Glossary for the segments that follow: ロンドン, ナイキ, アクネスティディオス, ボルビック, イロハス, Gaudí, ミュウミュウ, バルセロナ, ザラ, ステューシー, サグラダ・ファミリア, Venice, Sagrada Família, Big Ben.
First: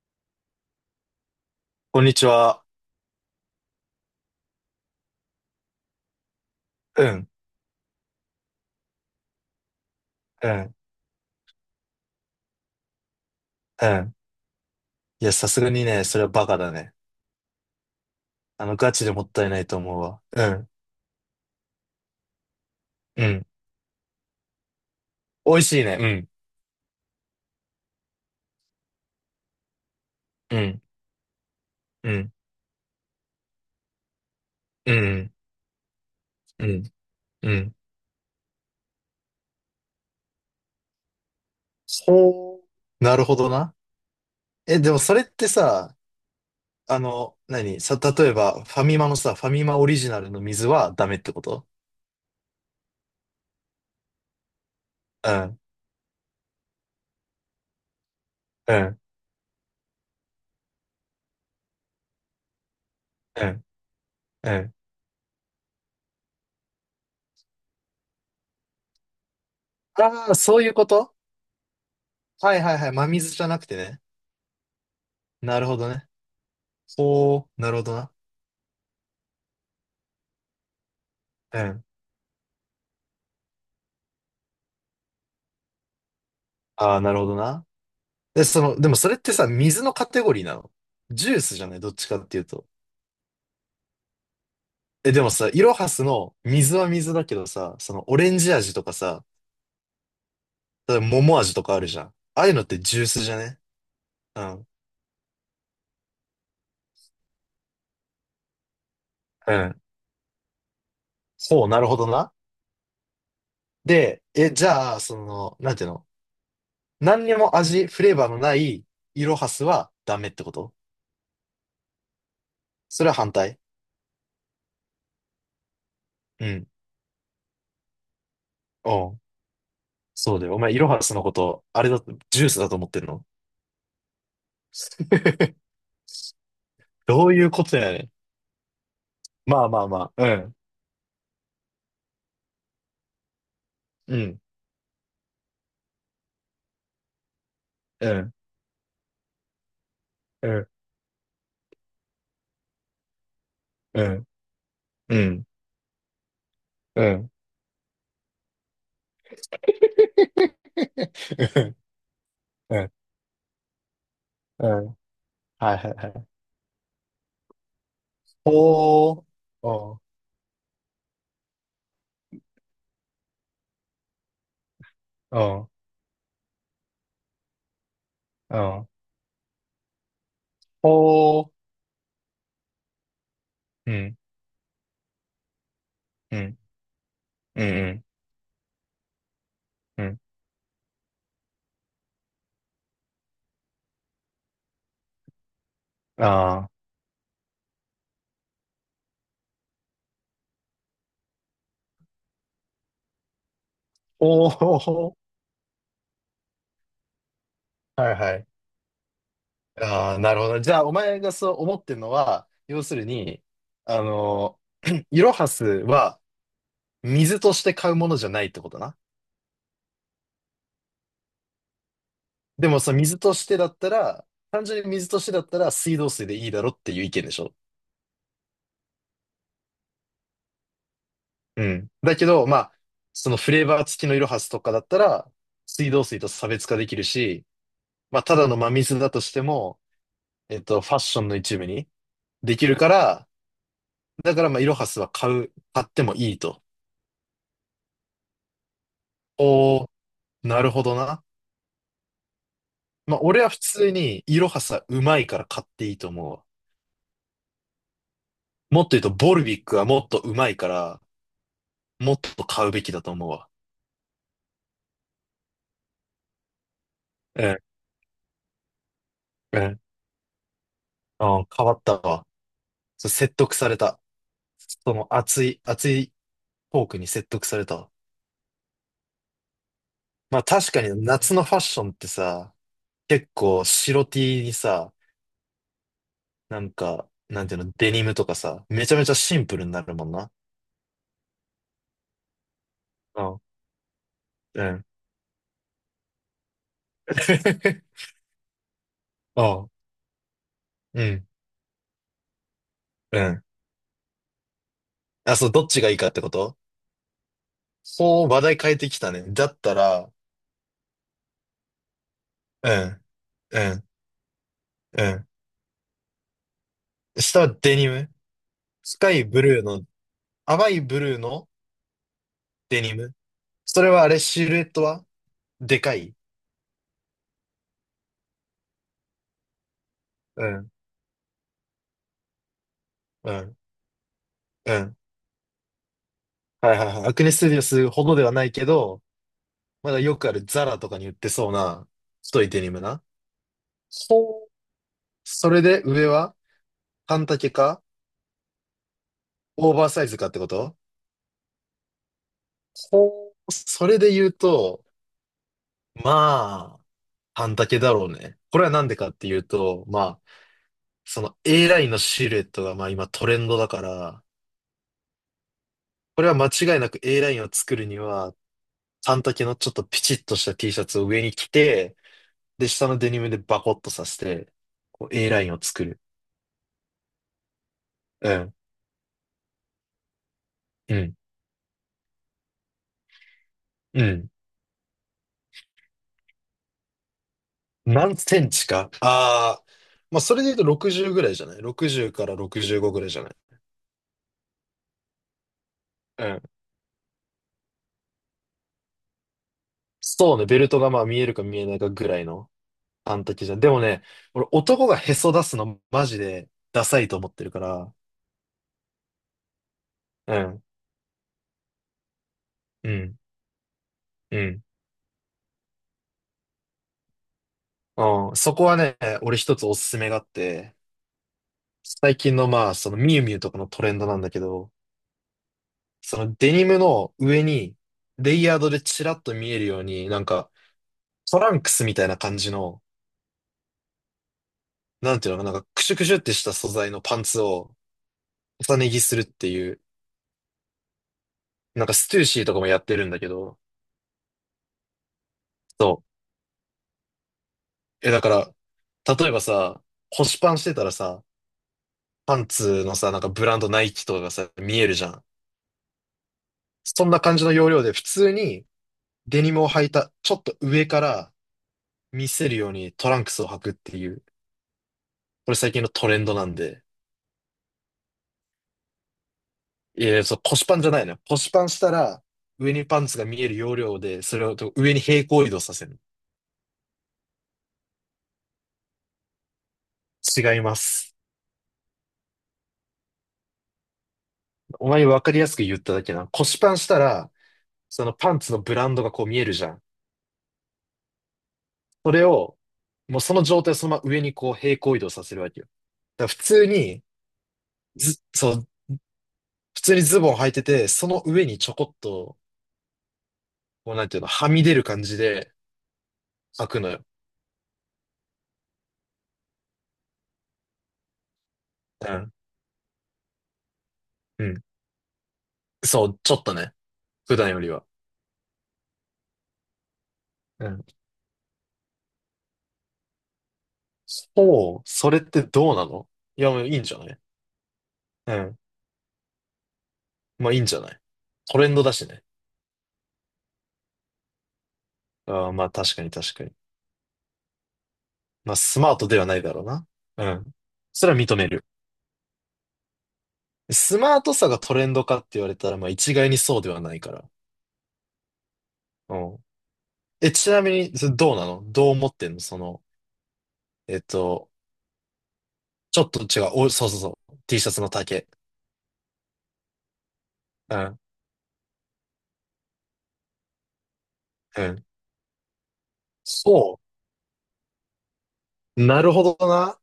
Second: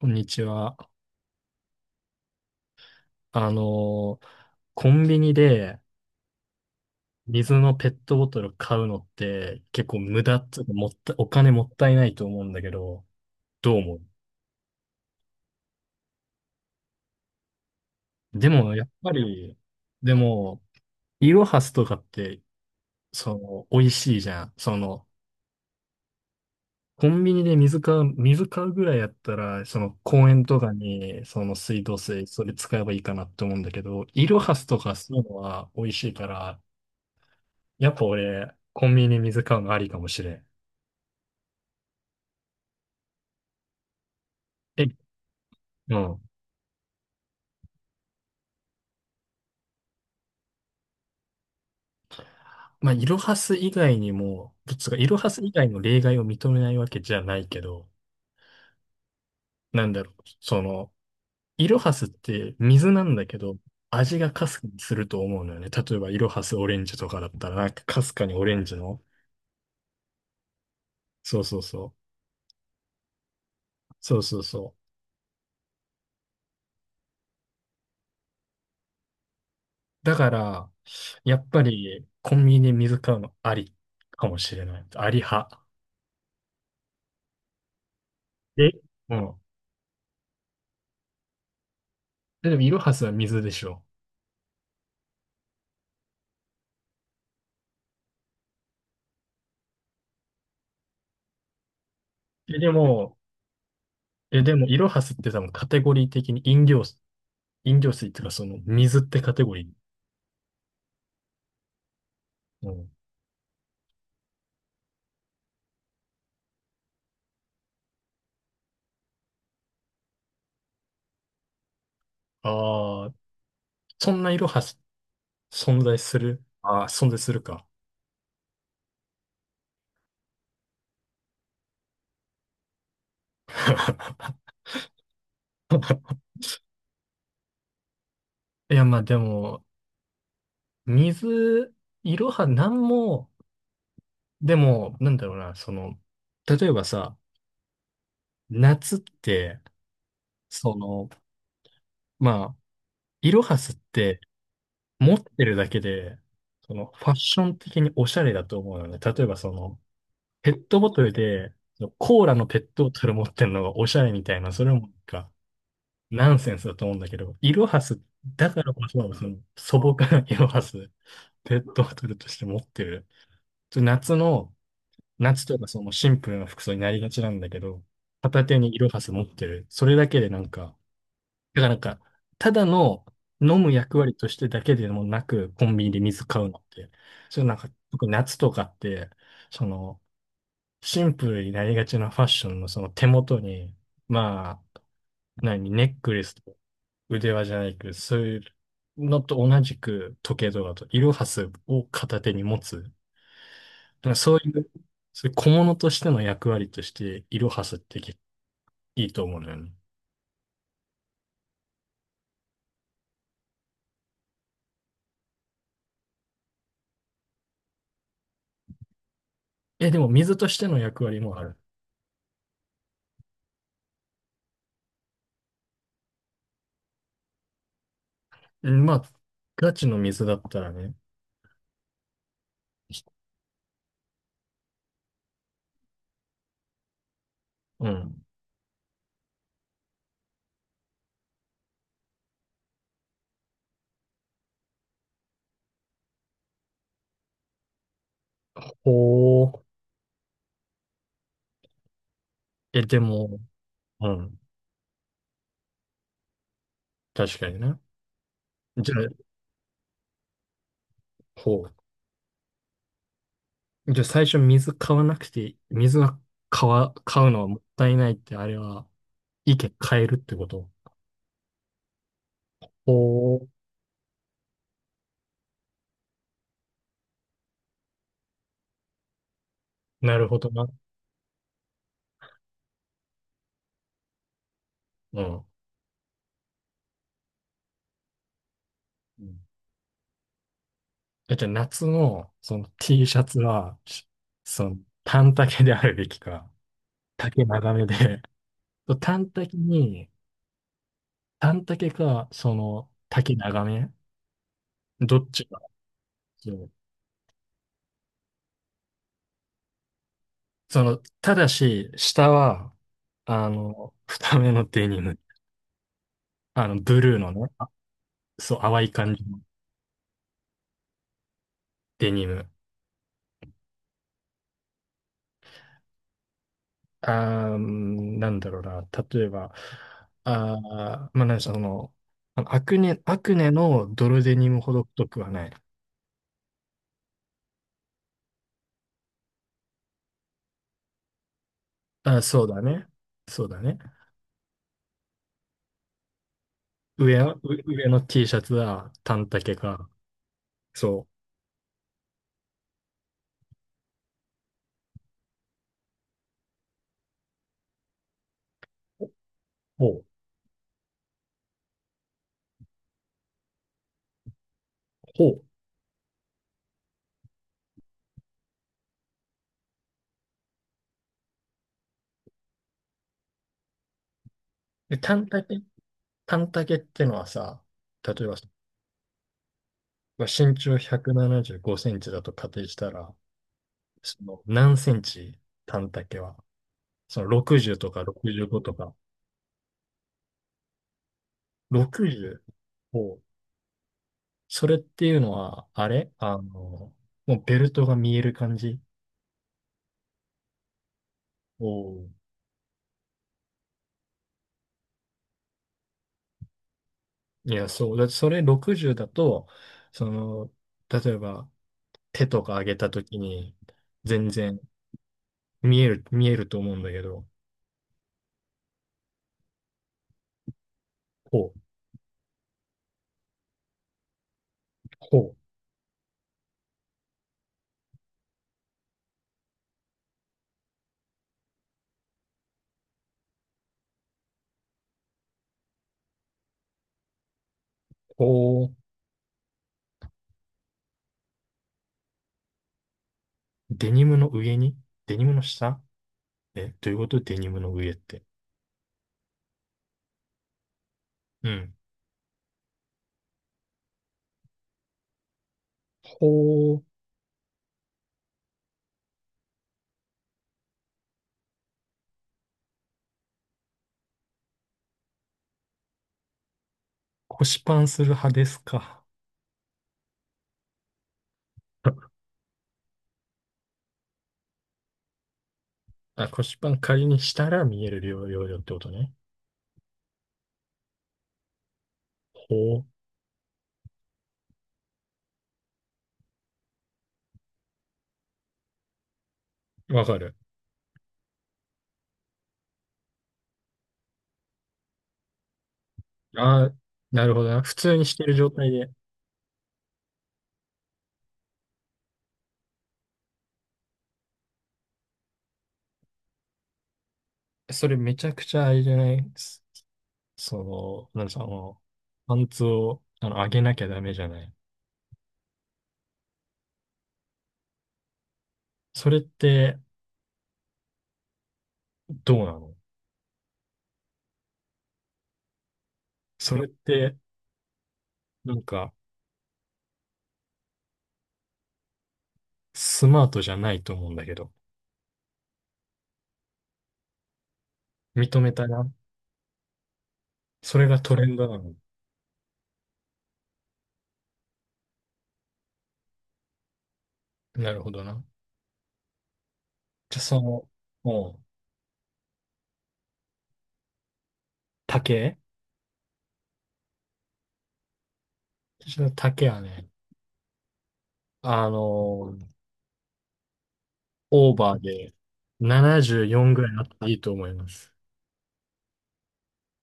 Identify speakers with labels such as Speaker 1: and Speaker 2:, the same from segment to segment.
Speaker 1: こんにちは。
Speaker 2: こんにちは。
Speaker 1: あのーコンビニで
Speaker 2: うん、
Speaker 1: 水のペットボトル買うのって結構無駄っ
Speaker 2: う
Speaker 1: ていうか
Speaker 2: ん、
Speaker 1: もったお金もったいないと思うんだけど、どう
Speaker 2: う
Speaker 1: 思う？
Speaker 2: ん。いや、さすがにね、それはバカだね。
Speaker 1: でもやっ
Speaker 2: ガチで
Speaker 1: ぱ
Speaker 2: もったい
Speaker 1: り、
Speaker 2: ないと思う
Speaker 1: で
Speaker 2: わ。う
Speaker 1: も、
Speaker 2: ん、
Speaker 1: イロハスとかって、
Speaker 2: うん。
Speaker 1: 美味しいじゃん。
Speaker 2: 美味しいね。
Speaker 1: コンビニで水買うぐらいやったら、その公園
Speaker 2: うん、
Speaker 1: と
Speaker 2: う
Speaker 1: か
Speaker 2: ん、
Speaker 1: に、その水道
Speaker 2: う
Speaker 1: 水、
Speaker 2: ん、
Speaker 1: それ使えばいいかなって思うんだけど、イロハスと
Speaker 2: う
Speaker 1: かそういう
Speaker 2: ん、
Speaker 1: のは美味しいから、
Speaker 2: うん、うん。
Speaker 1: やっぱ俺、コンビニで水買うのありかもしれん。
Speaker 2: ほう。なるほどな。え、
Speaker 1: え、
Speaker 2: でもそれって
Speaker 1: う
Speaker 2: さ、
Speaker 1: ん。
Speaker 2: 何さ、例えば、ファミマのさ、ファミマオリジナルの水はダメってこと？
Speaker 1: まあ、イロハス以外にも、つうか、イロハ
Speaker 2: う
Speaker 1: ス以
Speaker 2: ん、
Speaker 1: 外の例外を認めないわけじゃないけど、
Speaker 2: うん、
Speaker 1: なんだろう、イロハスって水なんだけ
Speaker 2: う
Speaker 1: ど、
Speaker 2: ん、
Speaker 1: 味がか
Speaker 2: う
Speaker 1: すか
Speaker 2: ん。
Speaker 1: にすると思うのよね。例えば、イロハスオレンジとかだったら、なんかかすかにオレンジの、
Speaker 2: ああ、そういうこと？
Speaker 1: そうそうそう、
Speaker 2: はいはいはい。真水じゃなくてね。
Speaker 1: そうそうそ
Speaker 2: なるほどね。ほう、なるほどな。
Speaker 1: う。だから、やっ
Speaker 2: う
Speaker 1: ぱ
Speaker 2: ん。
Speaker 1: り、コンビニで水買うのありかもしれない。あり派。
Speaker 2: ああ、なるほどな。で、そ
Speaker 1: え
Speaker 2: の、でもそ
Speaker 1: う
Speaker 2: れって
Speaker 1: ん。
Speaker 2: さ、水のカテゴリーなの？ジュースじゃないどっちかっていう
Speaker 1: でも、
Speaker 2: と。
Speaker 1: イロハスは水でしょ？
Speaker 2: え、でもさ、イロハスの水は水だけどさ、そのオレンジ味とかさ、例えば桃味とかあるじゃん。ああいう
Speaker 1: え、
Speaker 2: のっ
Speaker 1: で
Speaker 2: てジュー
Speaker 1: も、
Speaker 2: スじゃね？うん。
Speaker 1: イロハスって多分カテゴリー的に飲料水っていうか、水ってカテ
Speaker 2: う
Speaker 1: ゴリー。
Speaker 2: ん。そう、なるほどな。
Speaker 1: うん、
Speaker 2: で、え、じゃあ、その、なんていうの？何にも味、フレーバーのないイロハスはダメってこと？そ
Speaker 1: あ
Speaker 2: れ
Speaker 1: あ、
Speaker 2: は反対？
Speaker 1: そんな色はし存在する。
Speaker 2: うん。
Speaker 1: ああ、存在するか。
Speaker 2: おう。そうだよ。お前、イロハスのこと、あれだ、ジュースだと思ってんの？ どういうことやねん。
Speaker 1: いや、まあでも、
Speaker 2: まあまあまあ。うん。
Speaker 1: 水、いろはなんも、
Speaker 2: うん、
Speaker 1: でも、なんだろうな、例えばさ、
Speaker 2: うん、
Speaker 1: 夏って、
Speaker 2: うん、
Speaker 1: その、まあ、いろはすっ
Speaker 2: う
Speaker 1: て、
Speaker 2: ん、
Speaker 1: 持
Speaker 2: う
Speaker 1: って
Speaker 2: ん、
Speaker 1: るだけで、
Speaker 2: う
Speaker 1: ファッ
Speaker 2: ん、
Speaker 1: ション的におしゃれだと思うのね。例えば、ペットボトルで、そのコーラのペッ
Speaker 2: う
Speaker 1: トボ
Speaker 2: ん、
Speaker 1: トル持ってるのがおしゃれみたいな、そ
Speaker 2: う
Speaker 1: れもな
Speaker 2: ん、
Speaker 1: んか、
Speaker 2: はいはいはい。
Speaker 1: ナンセンスだと思うんだけど、イロハス、だからこ
Speaker 2: ほ
Speaker 1: そ、
Speaker 2: ー、
Speaker 1: その素
Speaker 2: お
Speaker 1: 朴
Speaker 2: ー、
Speaker 1: なイロハス、ペットボトルとして持ってる。ちょ夏の、
Speaker 2: お
Speaker 1: 夏とか
Speaker 2: ー、
Speaker 1: そのシンプルな服装になりがちなんだけど、片
Speaker 2: お
Speaker 1: 手にイロハ
Speaker 2: ー、
Speaker 1: ス持ってる。それだけでなんか、
Speaker 2: ほー、
Speaker 1: だからなんか、ただの飲む
Speaker 2: う
Speaker 1: 役割
Speaker 2: ん、
Speaker 1: としてだけでもなく、コンビニで水
Speaker 2: う
Speaker 1: 買うの
Speaker 2: ん、
Speaker 1: って、それなん
Speaker 2: うん、
Speaker 1: か、
Speaker 2: うん、
Speaker 1: 特に夏とかって、その、
Speaker 2: うん、
Speaker 1: シンプルになりがちなファッションのその手元に、まあ、何、ネックレスとか
Speaker 2: あー、
Speaker 1: 腕輪じゃないけど、そういうのと同じく時計とかと、イロハスを片手に持つ。なんか
Speaker 2: ほー、ほーほー。
Speaker 1: そういう小物としての役割として、イロハスって
Speaker 2: はいはい。
Speaker 1: いいと思うのよね。
Speaker 2: あー、なるほど。じゃあ、お前がそう思ってるのは、要するに、あのイロハスは水として買うものじゃないってことな。
Speaker 1: え、でも水としての役割もある。
Speaker 2: でも、その水としてだったら、単純に水としてだったら水道水でいいだろっていう意見でしょ？
Speaker 1: うん、まあ、ガチの水だったらね。
Speaker 2: うん。だけど、まあ、そのフレーバー付きのイロハスとかだったら、水道水と差別化できるし、
Speaker 1: う
Speaker 2: ま
Speaker 1: ん。
Speaker 2: あ、ただの真水だとしても、ファッションの一部にできるから、だから、まあ、イロハスは買ってもいいと。
Speaker 1: ほう。
Speaker 2: おー、なるほどな。
Speaker 1: え、で
Speaker 2: まあ、
Speaker 1: も、
Speaker 2: 俺は普通
Speaker 1: う
Speaker 2: に、イ
Speaker 1: ん。
Speaker 2: ロハスはうまいから買っていいと思うわ。
Speaker 1: 確かにな。
Speaker 2: もっと
Speaker 1: じゃ
Speaker 2: 言うと、
Speaker 1: あ、
Speaker 2: ボルビックはもっとうまいから、
Speaker 1: ほ
Speaker 2: もっと買うべきだと思うわ。
Speaker 1: う。じゃあ最初水買わなくて、水は買うのは
Speaker 2: う
Speaker 1: も
Speaker 2: ん、
Speaker 1: ったいないって、あれは、意
Speaker 2: う
Speaker 1: 見
Speaker 2: ん、
Speaker 1: 変えるってこと？
Speaker 2: うん、変わったわ。そう説
Speaker 1: ほう。
Speaker 2: 得された。その熱い、熱いトークに説得されたわ。
Speaker 1: なるほ
Speaker 2: まあ
Speaker 1: どな。
Speaker 2: 確かに夏のファッションってさ、結構白 T にさ、
Speaker 1: うん。
Speaker 2: なんか、なんていうの、デニムとかさ、めちゃめちゃ
Speaker 1: う
Speaker 2: シ
Speaker 1: ん、
Speaker 2: ンプルになるもんな。
Speaker 1: じゃあ夏のその T シ
Speaker 2: う
Speaker 1: ャツ
Speaker 2: ん。
Speaker 1: は、
Speaker 2: う
Speaker 1: その
Speaker 2: ん。
Speaker 1: 短丈であるべきか、丈長め で、短丈
Speaker 2: あ、
Speaker 1: に、
Speaker 2: うん。
Speaker 1: 短丈か、その
Speaker 2: う
Speaker 1: 丈
Speaker 2: ん。
Speaker 1: 長め、どっ
Speaker 2: あ、
Speaker 1: ち
Speaker 2: そう、
Speaker 1: が、
Speaker 2: どっちがいいかってこ
Speaker 1: そ
Speaker 2: と？
Speaker 1: う。
Speaker 2: ほう、話題変えてきたね。だったら、
Speaker 1: ただし、下
Speaker 2: う
Speaker 1: は、
Speaker 2: ん、うん、
Speaker 1: 二目のデニ
Speaker 2: う
Speaker 1: ム、
Speaker 2: ん。
Speaker 1: ブルーの
Speaker 2: 下
Speaker 1: ね、
Speaker 2: はデニム。
Speaker 1: そう、淡い
Speaker 2: スカ
Speaker 1: 感
Speaker 2: イ
Speaker 1: じの
Speaker 2: ブルーの、淡いブルーの
Speaker 1: デニム。
Speaker 2: デニム。それはあれ、シルエットはでかい？
Speaker 1: なんだろうな。例えば、
Speaker 2: うん、
Speaker 1: まあ、なんでしょう、あのアクネ、ア
Speaker 2: う
Speaker 1: クネ
Speaker 2: ん、
Speaker 1: のドルデニムほ
Speaker 2: う
Speaker 1: ど
Speaker 2: ん。
Speaker 1: 太くはない。
Speaker 2: はいはいはい。アクネスティディオスほどではないけど、まだよくあるザラとかに売ってそうな太
Speaker 1: そう
Speaker 2: いデ
Speaker 1: だ
Speaker 2: ニム
Speaker 1: ね。
Speaker 2: な。
Speaker 1: そうだね。
Speaker 2: ほう、それで上は
Speaker 1: 上
Speaker 2: 半
Speaker 1: は、う
Speaker 2: 丈か
Speaker 1: 上の T シャツは短丈
Speaker 2: オーバー
Speaker 1: か。
Speaker 2: サイズかってこと？
Speaker 1: そ
Speaker 2: ほう、それで言うと、まあ、半丈だろうね。これはなんでか
Speaker 1: う。
Speaker 2: っていうと、
Speaker 1: ほ
Speaker 2: ま
Speaker 1: う。
Speaker 2: あ、その A ラインのシルエットがまあ今トレンドだから、
Speaker 1: ほう。
Speaker 2: これは間違いなく A ラインを作るには、半丈のちょっとピチッとした T シャツを上に着て、で、下のデニムでバコッとさせて、
Speaker 1: で、
Speaker 2: こう A ラインを作る。
Speaker 1: 短丈ってのはさ、例え
Speaker 2: う
Speaker 1: ば、
Speaker 2: ん、
Speaker 1: まあ身長
Speaker 2: う
Speaker 1: 175
Speaker 2: ん、
Speaker 1: センチだと仮定したら、
Speaker 2: う
Speaker 1: そ
Speaker 2: ん。
Speaker 1: の何センチ、短丈は、その60とか
Speaker 2: 何セン
Speaker 1: 65
Speaker 2: チ
Speaker 1: と
Speaker 2: か。
Speaker 1: か、
Speaker 2: ああ、まあ、それで言うと60ぐらいじゃない？ 60 から65
Speaker 1: 60。
Speaker 2: ぐらいじゃない？
Speaker 1: それっていうのは、あれ
Speaker 2: う
Speaker 1: あの、
Speaker 2: ん。
Speaker 1: もうベルトが見える感じ。
Speaker 2: そうね、ベルトがまあ見えるか見
Speaker 1: お
Speaker 2: えないかぐ
Speaker 1: ー。
Speaker 2: らいの半丈じゃん。でもね、俺男がへそ出すのマジでダサいと思ってる
Speaker 1: い
Speaker 2: か
Speaker 1: や、
Speaker 2: ら。
Speaker 1: そう。だってそれ60だと、そ
Speaker 2: う
Speaker 1: の、
Speaker 2: ん、
Speaker 1: 例えば手とか上げた
Speaker 2: う
Speaker 1: と
Speaker 2: ん、
Speaker 1: きに、全
Speaker 2: う
Speaker 1: 然
Speaker 2: ん。
Speaker 1: 見えると思うんだけど、
Speaker 2: うん、そこはね、俺一つおすすめがあって、
Speaker 1: こう、
Speaker 2: 最近のまあ、そのミュウミュウとかのトレンドなんだけど、
Speaker 1: こ
Speaker 2: そのデニムの上に、レイヤードでチラッと見えるように、なんか、トランクスみたいな感じの、なんていうのかな、なんかクシュクシュってした素材のパンツを
Speaker 1: う、こう、
Speaker 2: 重ね着するっていう、なんかステューシーとかもやってるんだけど、
Speaker 1: デニムの上に、デニムの下、
Speaker 2: そ
Speaker 1: えどういうこと？デニムの上っ
Speaker 2: う。え、だ
Speaker 1: て。
Speaker 2: から、例えばさ、腰パンしてたらさ、
Speaker 1: うん。
Speaker 2: パンツのさ、なんかブランドナイキとかがさ、見えるじゃん。
Speaker 1: こう、
Speaker 2: そんな感じの要領で普通にデニムを履いた、ちょっと上から見せるようにトランクスを履くっていう、これ最近のトレンドなんで。
Speaker 1: 腰パンする派ですか？
Speaker 2: いや、そう、腰パンじゃないのよ。腰パンした ら、上にパンツが見える要領で、それを上に平行移動させる。
Speaker 1: あ、腰パン仮にしたら見えるよ量よってことね。
Speaker 2: 違います。
Speaker 1: ほ
Speaker 2: お前に分かりやすく言っただけな。腰パンしたら、そのパンツのブランドがこう見えるじゃん。
Speaker 1: う。わかる。
Speaker 2: それを、もうその状態をそのまま上にこう平行移動させるわけよ。だから普
Speaker 1: あ
Speaker 2: 通
Speaker 1: あ、
Speaker 2: に、
Speaker 1: なるほどな。普通にし
Speaker 2: ず、
Speaker 1: てる状
Speaker 2: そう、
Speaker 1: 態で。
Speaker 2: 普通にズボン履いてて、その上にちょこっと、こうなんていうの、はみ出る感じで履くのよ。
Speaker 1: それめちゃくちゃあれじゃない？なんですか、
Speaker 2: うん。
Speaker 1: パンツを、上げなきゃダメじゃな
Speaker 2: う
Speaker 1: い？
Speaker 2: ん。そう、ちょっとね。普段よりは。
Speaker 1: それって
Speaker 2: うん。
Speaker 1: どうなの？
Speaker 2: そう、それってどうなの？いや、
Speaker 1: そ
Speaker 2: も
Speaker 1: れ
Speaker 2: う
Speaker 1: っ
Speaker 2: いいんじゃな
Speaker 1: て、
Speaker 2: い？う
Speaker 1: な
Speaker 2: ん。
Speaker 1: んか、
Speaker 2: まあいいんじゃない？トレンドだしね。
Speaker 1: スマートじゃないと思うんだけど。
Speaker 2: ああ、まあ確かに確かに。
Speaker 1: 認め
Speaker 2: まあ、
Speaker 1: た
Speaker 2: ス
Speaker 1: な。
Speaker 2: マートではないだろうな。うん。
Speaker 1: それが
Speaker 2: それ
Speaker 1: ト
Speaker 2: は
Speaker 1: レ
Speaker 2: 認
Speaker 1: ン
Speaker 2: め
Speaker 1: ドな
Speaker 2: る。
Speaker 1: の？
Speaker 2: スマートさがトレンドかって言われたら、まあ、一概にそうではないから。
Speaker 1: なるほどな。
Speaker 2: うん。
Speaker 1: じゃあ、
Speaker 2: え、ちなみに、それどう
Speaker 1: もう、
Speaker 2: なの？どう思ってんの、その、えっと、
Speaker 1: 丈
Speaker 2: ちょっと違う。お、そうそうそう。T シャツの丈。
Speaker 1: 私の丈はね、
Speaker 2: うん。
Speaker 1: あの、オー
Speaker 2: う
Speaker 1: バー
Speaker 2: ん。
Speaker 1: で74ぐらい
Speaker 2: そ
Speaker 1: あっていいと思います。
Speaker 2: う。なるほどな。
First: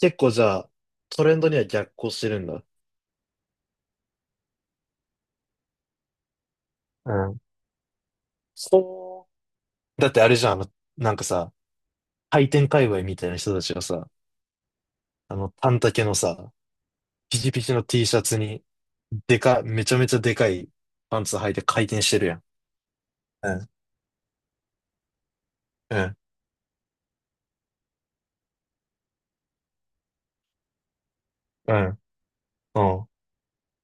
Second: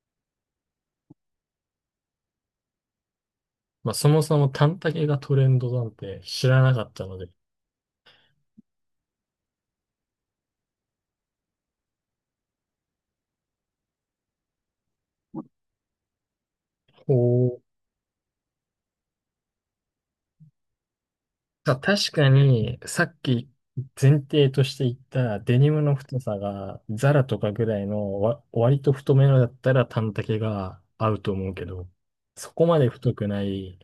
Speaker 2: 結構じゃあ、トレンドには逆行してるんだ。
Speaker 1: まあ、そもそも短丈がトレンドなんて知らなかった
Speaker 2: う
Speaker 1: ので。
Speaker 2: ん。そう。だってあれじゃん、なんかさ、回転界隈みたいな人たちがさ、短丈のさ、
Speaker 1: お
Speaker 2: ピチ
Speaker 1: ー。
Speaker 2: ピチの T シャツに、めちゃめちゃでかいパンツ履いて
Speaker 1: まあ、
Speaker 2: 回転し
Speaker 1: 確
Speaker 2: てる
Speaker 1: か
Speaker 2: やん。
Speaker 1: に、さっき
Speaker 2: うん、
Speaker 1: 前提として言ったデニムの
Speaker 2: うん、
Speaker 1: 太さがザラとかぐらいの割と太めのだったら短丈が合うと思うけ
Speaker 2: う
Speaker 1: ど、
Speaker 2: ん、
Speaker 1: そこま
Speaker 2: う
Speaker 1: で
Speaker 2: ん、
Speaker 1: 太くない、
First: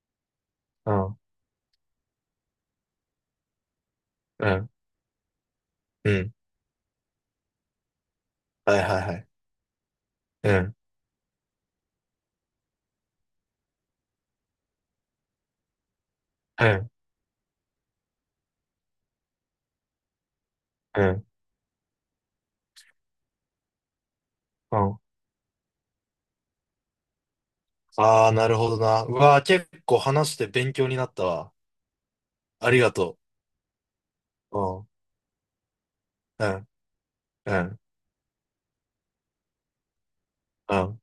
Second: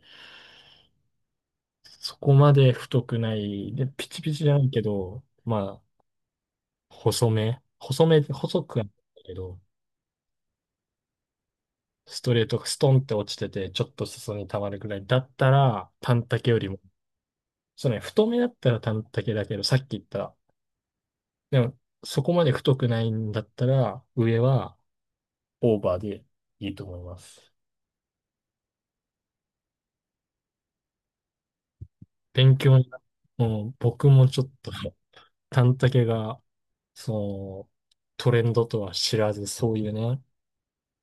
Speaker 2: うん、
Speaker 1: そこまで太くない、で、ピチピチ
Speaker 2: う
Speaker 1: じゃない
Speaker 2: ん、
Speaker 1: けど、まあ、
Speaker 2: うん。
Speaker 1: 細め、細
Speaker 2: は
Speaker 1: く
Speaker 2: い
Speaker 1: はな
Speaker 2: はいは
Speaker 1: い
Speaker 2: い。
Speaker 1: けど、
Speaker 2: うん、
Speaker 1: ストレートがストンって落ちてて、ちょっと裾に溜まるぐらいだったら、短丈よ
Speaker 2: う
Speaker 1: りも、
Speaker 2: ん、
Speaker 1: そうね、太めだったら短丈だけど、さっき言った、
Speaker 2: うん、
Speaker 1: でも、そこまで太くないんだったら、上は
Speaker 2: うん。
Speaker 1: オーバーでいいと思います。
Speaker 2: ああ、なるほどな。うわあ、結構話して勉強になったわ。
Speaker 1: 勉
Speaker 2: あ
Speaker 1: 強
Speaker 2: り
Speaker 1: に
Speaker 2: が
Speaker 1: なる、
Speaker 2: と
Speaker 1: もう僕もちょっと、
Speaker 2: う。うん、
Speaker 1: 短丈が、
Speaker 2: うん、
Speaker 1: そ
Speaker 2: う
Speaker 1: の、
Speaker 2: ん、
Speaker 1: トレンドとは知らず、そういうね、
Speaker 2: うん。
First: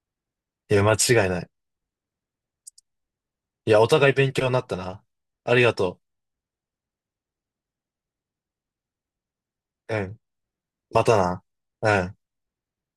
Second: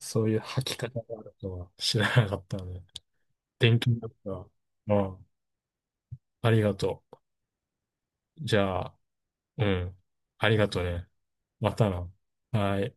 Speaker 1: そういう履
Speaker 2: い
Speaker 1: き
Speaker 2: や、間
Speaker 1: 方があ
Speaker 2: 違い
Speaker 1: る
Speaker 2: ない。
Speaker 1: とは知らなかったので、
Speaker 2: い
Speaker 1: 勉
Speaker 2: や、お
Speaker 1: 強にな
Speaker 2: 互
Speaker 1: っ
Speaker 2: い
Speaker 1: た。
Speaker 2: 勉強になった
Speaker 1: う
Speaker 2: な。
Speaker 1: ん、
Speaker 2: ありがと
Speaker 1: ありがとう。じゃあ、う
Speaker 2: う。
Speaker 1: ん、
Speaker 2: うん。
Speaker 1: ありがとう
Speaker 2: ま
Speaker 1: ね。
Speaker 2: たな。
Speaker 1: また
Speaker 2: う
Speaker 1: な。
Speaker 2: ん。
Speaker 1: はい。